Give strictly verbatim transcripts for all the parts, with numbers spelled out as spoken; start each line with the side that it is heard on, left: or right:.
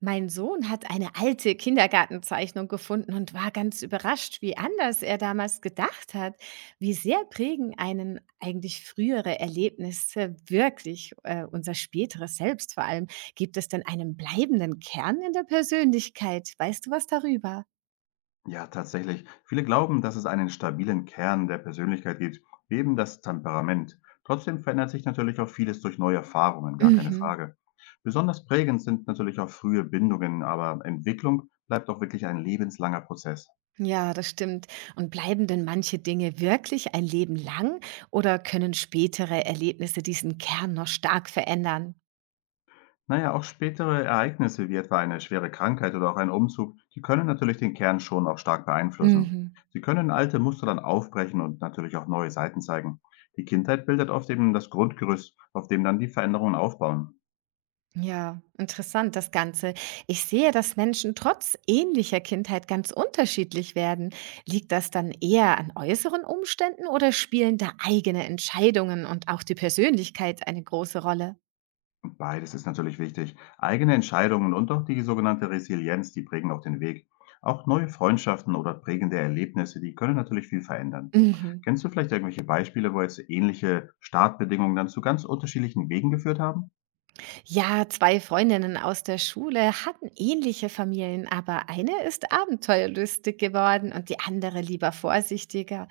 right: Mein Sohn hat eine alte Kindergartenzeichnung gefunden und war ganz überrascht, wie anders er damals gedacht hat. Wie sehr prägen einen eigentlich frühere Erlebnisse wirklich äh, unser späteres Selbst vor allem? Gibt es denn einen bleibenden Kern in der Persönlichkeit? Weißt du was darüber?
left: Ja, tatsächlich. Viele glauben, dass es einen stabilen Kern der Persönlichkeit gibt, wie eben das Temperament. Trotzdem verändert sich natürlich auch vieles durch neue Erfahrungen, gar keine
right: Mhm.
left: Frage. Besonders prägend sind natürlich auch frühe Bindungen, aber Entwicklung bleibt auch wirklich ein lebenslanger Prozess.
right: Ja, das stimmt. Und bleiben denn manche Dinge wirklich ein Leben lang oder können spätere Erlebnisse diesen Kern noch stark verändern?
left: Naja, auch spätere Ereignisse wie etwa eine schwere Krankheit oder auch ein Umzug, die können natürlich den Kern schon auch stark beeinflussen.
right: Mhm.
left: Sie können alte Muster dann aufbrechen und natürlich auch neue Seiten zeigen. Die Kindheit bildet oft eben das Grundgerüst, auf dem dann die Veränderungen aufbauen.
right: Ja, interessant das Ganze. Ich sehe, dass Menschen trotz ähnlicher Kindheit ganz unterschiedlich werden. Liegt das dann eher an äußeren Umständen oder spielen da eigene Entscheidungen und auch die Persönlichkeit eine große Rolle?
left: Beides ist natürlich wichtig. Eigene Entscheidungen und auch die sogenannte Resilienz, die prägen auch den Weg. Auch neue Freundschaften oder prägende Erlebnisse, die können natürlich viel verändern.
right: Mhm.
left: Kennst du vielleicht irgendwelche Beispiele, wo jetzt ähnliche Startbedingungen dann zu ganz unterschiedlichen Wegen geführt haben?
right: Ja, zwei Freundinnen aus der Schule hatten ähnliche Familien, aber eine ist abenteuerlustig geworden und die andere lieber vorsichtiger.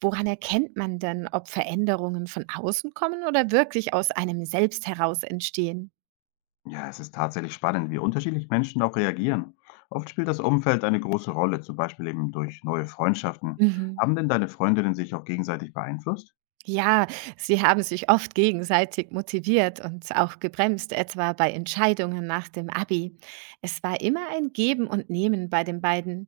right: Woran erkennt man denn, ob Veränderungen von außen kommen oder wirklich aus einem selbst heraus entstehen?
left: Ja, es ist tatsächlich spannend, wie unterschiedlich Menschen auch reagieren. Oft spielt das Umfeld eine große Rolle, zum Beispiel eben durch neue Freundschaften.
right: Mhm.
left: Haben denn deine Freundinnen sich auch gegenseitig beeinflusst?
right: Ja, sie haben sich oft gegenseitig motiviert und auch gebremst, etwa bei Entscheidungen nach dem Abi. Es war immer ein Geben und Nehmen bei den beiden.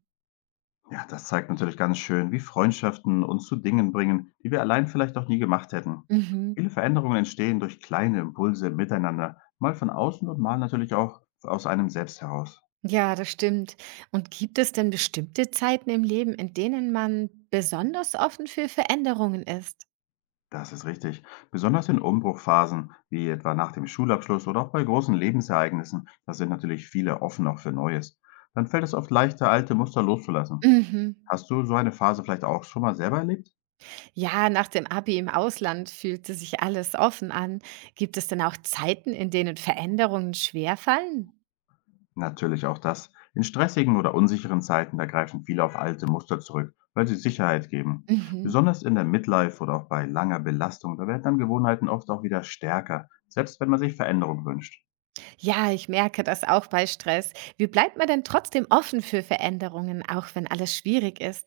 left: Ja, das zeigt natürlich ganz schön, wie Freundschaften uns zu Dingen bringen, die wir allein vielleicht auch nie gemacht hätten.
right: Mhm.
left: Viele Veränderungen entstehen durch kleine Impulse miteinander, mal von außen und mal natürlich auch aus einem selbst heraus.
right: Ja, das stimmt. Und gibt es denn bestimmte Zeiten im Leben, in denen man besonders offen für Veränderungen ist?
left: Das ist richtig. Besonders in Umbruchphasen, wie etwa nach dem Schulabschluss oder auch bei großen Lebensereignissen, da sind natürlich viele offen auch für Neues. Dann fällt es oft leichter, alte Muster loszulassen.
right: Mhm.
left: Hast du so eine Phase vielleicht auch schon mal selber erlebt?
right: Ja, nach dem Abi im Ausland fühlte sich alles offen an. Gibt es denn auch Zeiten, in denen Veränderungen schwerfallen?
left: Natürlich auch das. In stressigen oder unsicheren Zeiten, da greifen viele auf alte Muster zurück, weil sie Sicherheit geben.
right: Mhm.
left: Besonders in der Midlife oder auch bei langer Belastung, da werden dann Gewohnheiten oft auch wieder stärker, selbst wenn man sich Veränderung wünscht.
right: Ja, ich merke das auch bei Stress. Wie bleibt man denn trotzdem offen für Veränderungen, auch wenn alles schwierig ist?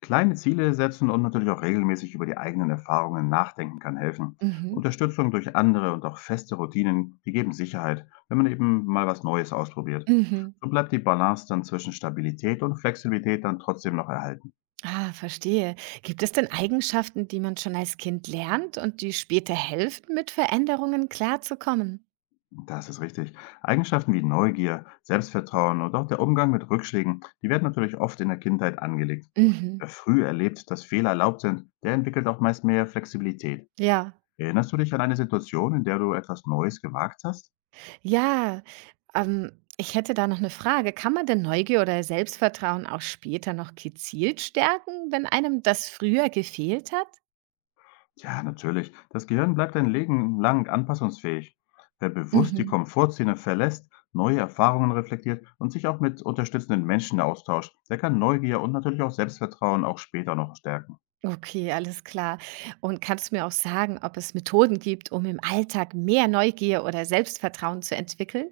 left: Kleine Ziele setzen und natürlich auch regelmäßig über die eigenen Erfahrungen nachdenken kann helfen.
right: Mhm.
left: Unterstützung durch andere und auch feste Routinen, die geben Sicherheit, wenn man eben mal was Neues ausprobiert.
right: Mhm.
left: So bleibt die Balance dann zwischen Stabilität und Flexibilität dann trotzdem noch erhalten.
right: Ah, verstehe. Gibt es denn Eigenschaften, die man schon als Kind lernt und die später helfen, mit Veränderungen klarzukommen?
left: Das ist richtig. Eigenschaften wie Neugier, Selbstvertrauen und auch der Umgang mit Rückschlägen, die werden natürlich oft in der Kindheit angelegt.
right: Mhm.
left: Wer früh erlebt, dass Fehler erlaubt sind, der entwickelt auch meist mehr Flexibilität.
right: Ja.
left: Erinnerst du dich an eine Situation, in der du etwas Neues gewagt hast?
right: Ja. Ähm, Ich hätte da noch eine Frage. Kann man denn Neugier oder Selbstvertrauen auch später noch gezielt stärken, wenn einem das früher gefehlt hat?
left: Ja, natürlich. Das Gehirn bleibt ein Leben lang anpassungsfähig. Wer bewusst die
right: Mhm.
left: Komfortzone verlässt, neue Erfahrungen reflektiert und sich auch mit unterstützenden Menschen austauscht, der kann Neugier und natürlich auch Selbstvertrauen auch später noch stärken.
right: Okay, alles klar. Und kannst du mir auch sagen, ob es Methoden gibt, um im Alltag mehr Neugier oder Selbstvertrauen zu entwickeln?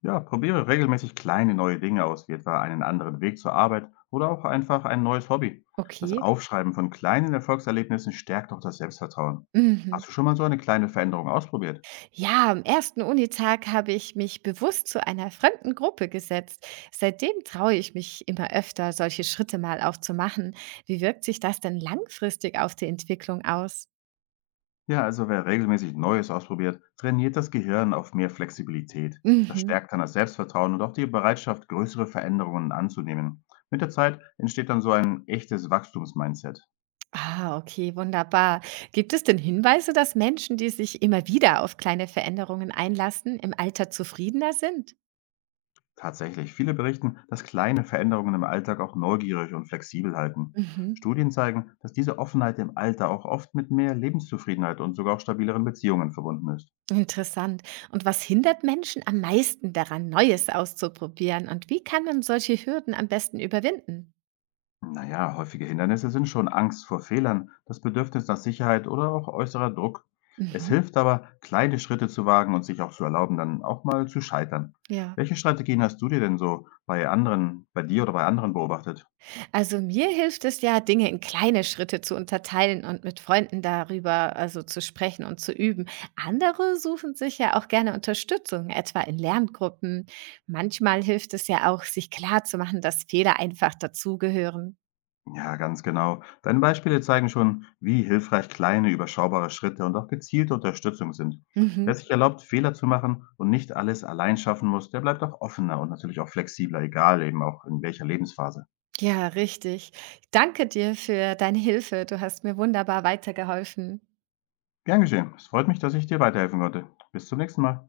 left: Ja, probiere regelmäßig kleine neue Dinge aus, wie etwa einen anderen Weg zur Arbeit oder auch einfach ein neues Hobby. Das
right: Okay.
left: Aufschreiben von kleinen Erfolgserlebnissen stärkt auch das Selbstvertrauen.
right: Mhm.
left: Hast du schon mal so eine kleine Veränderung ausprobiert?
right: Ja, am ersten Unitag habe ich mich bewusst zu einer fremden Gruppe gesetzt. Seitdem traue ich mich immer öfter, solche Schritte mal auch zu machen. Wie wirkt sich das denn langfristig auf die Entwicklung aus?
left: Ja, also wer regelmäßig Neues ausprobiert, trainiert das Gehirn auf mehr Flexibilität. Das
right: Mhm.
left: stärkt dann das Selbstvertrauen und auch die Bereitschaft, größere Veränderungen anzunehmen. Mit der Zeit entsteht dann so ein echtes Wachstumsmindset.
right: Ah, okay, wunderbar. Gibt es denn Hinweise, dass Menschen, die sich immer wieder auf kleine Veränderungen einlassen, im Alter zufriedener sind?
left: Tatsächlich, viele berichten, dass kleine Veränderungen im Alltag auch neugierig und flexibel halten.
right: Mhm.
left: Studien zeigen, dass diese Offenheit im Alter auch oft mit mehr Lebenszufriedenheit und sogar auch stabileren Beziehungen verbunden ist.
right: Interessant. Und was hindert Menschen am meisten daran, Neues auszuprobieren? Und wie kann man solche Hürden am besten überwinden?
left: Naja, häufige Hindernisse sind schon Angst vor Fehlern, das Bedürfnis nach Sicherheit oder auch äußerer Druck. Es
right: Mhm.
left: hilft aber, kleine Schritte zu wagen und sich auch zu erlauben, dann auch mal zu scheitern.
right: Ja,
left: Welche Strategien hast du dir denn so bei anderen, bei dir oder bei anderen beobachtet?
right: also mir hilft es ja, Dinge in kleine Schritte zu unterteilen und mit Freunden darüber also zu sprechen und zu üben. Andere suchen sich ja auch gerne Unterstützung, etwa in Lerngruppen. Manchmal hilft es ja auch, sich klar zu machen, dass Fehler einfach dazugehören.
left: Ja, ganz genau. Deine Beispiele zeigen schon, wie hilfreich kleine, überschaubare Schritte und auch gezielte Unterstützung sind.
right: Mhm.
left: Wer sich erlaubt, Fehler zu machen und nicht alles allein schaffen muss, der bleibt auch offener und natürlich auch flexibler, egal eben auch in welcher Lebensphase.
right: Ja, richtig. Danke dir für deine Hilfe. Du hast mir wunderbar weitergeholfen.
left: Gern geschehen. Es freut mich, dass ich dir weiterhelfen konnte. Bis zum nächsten Mal.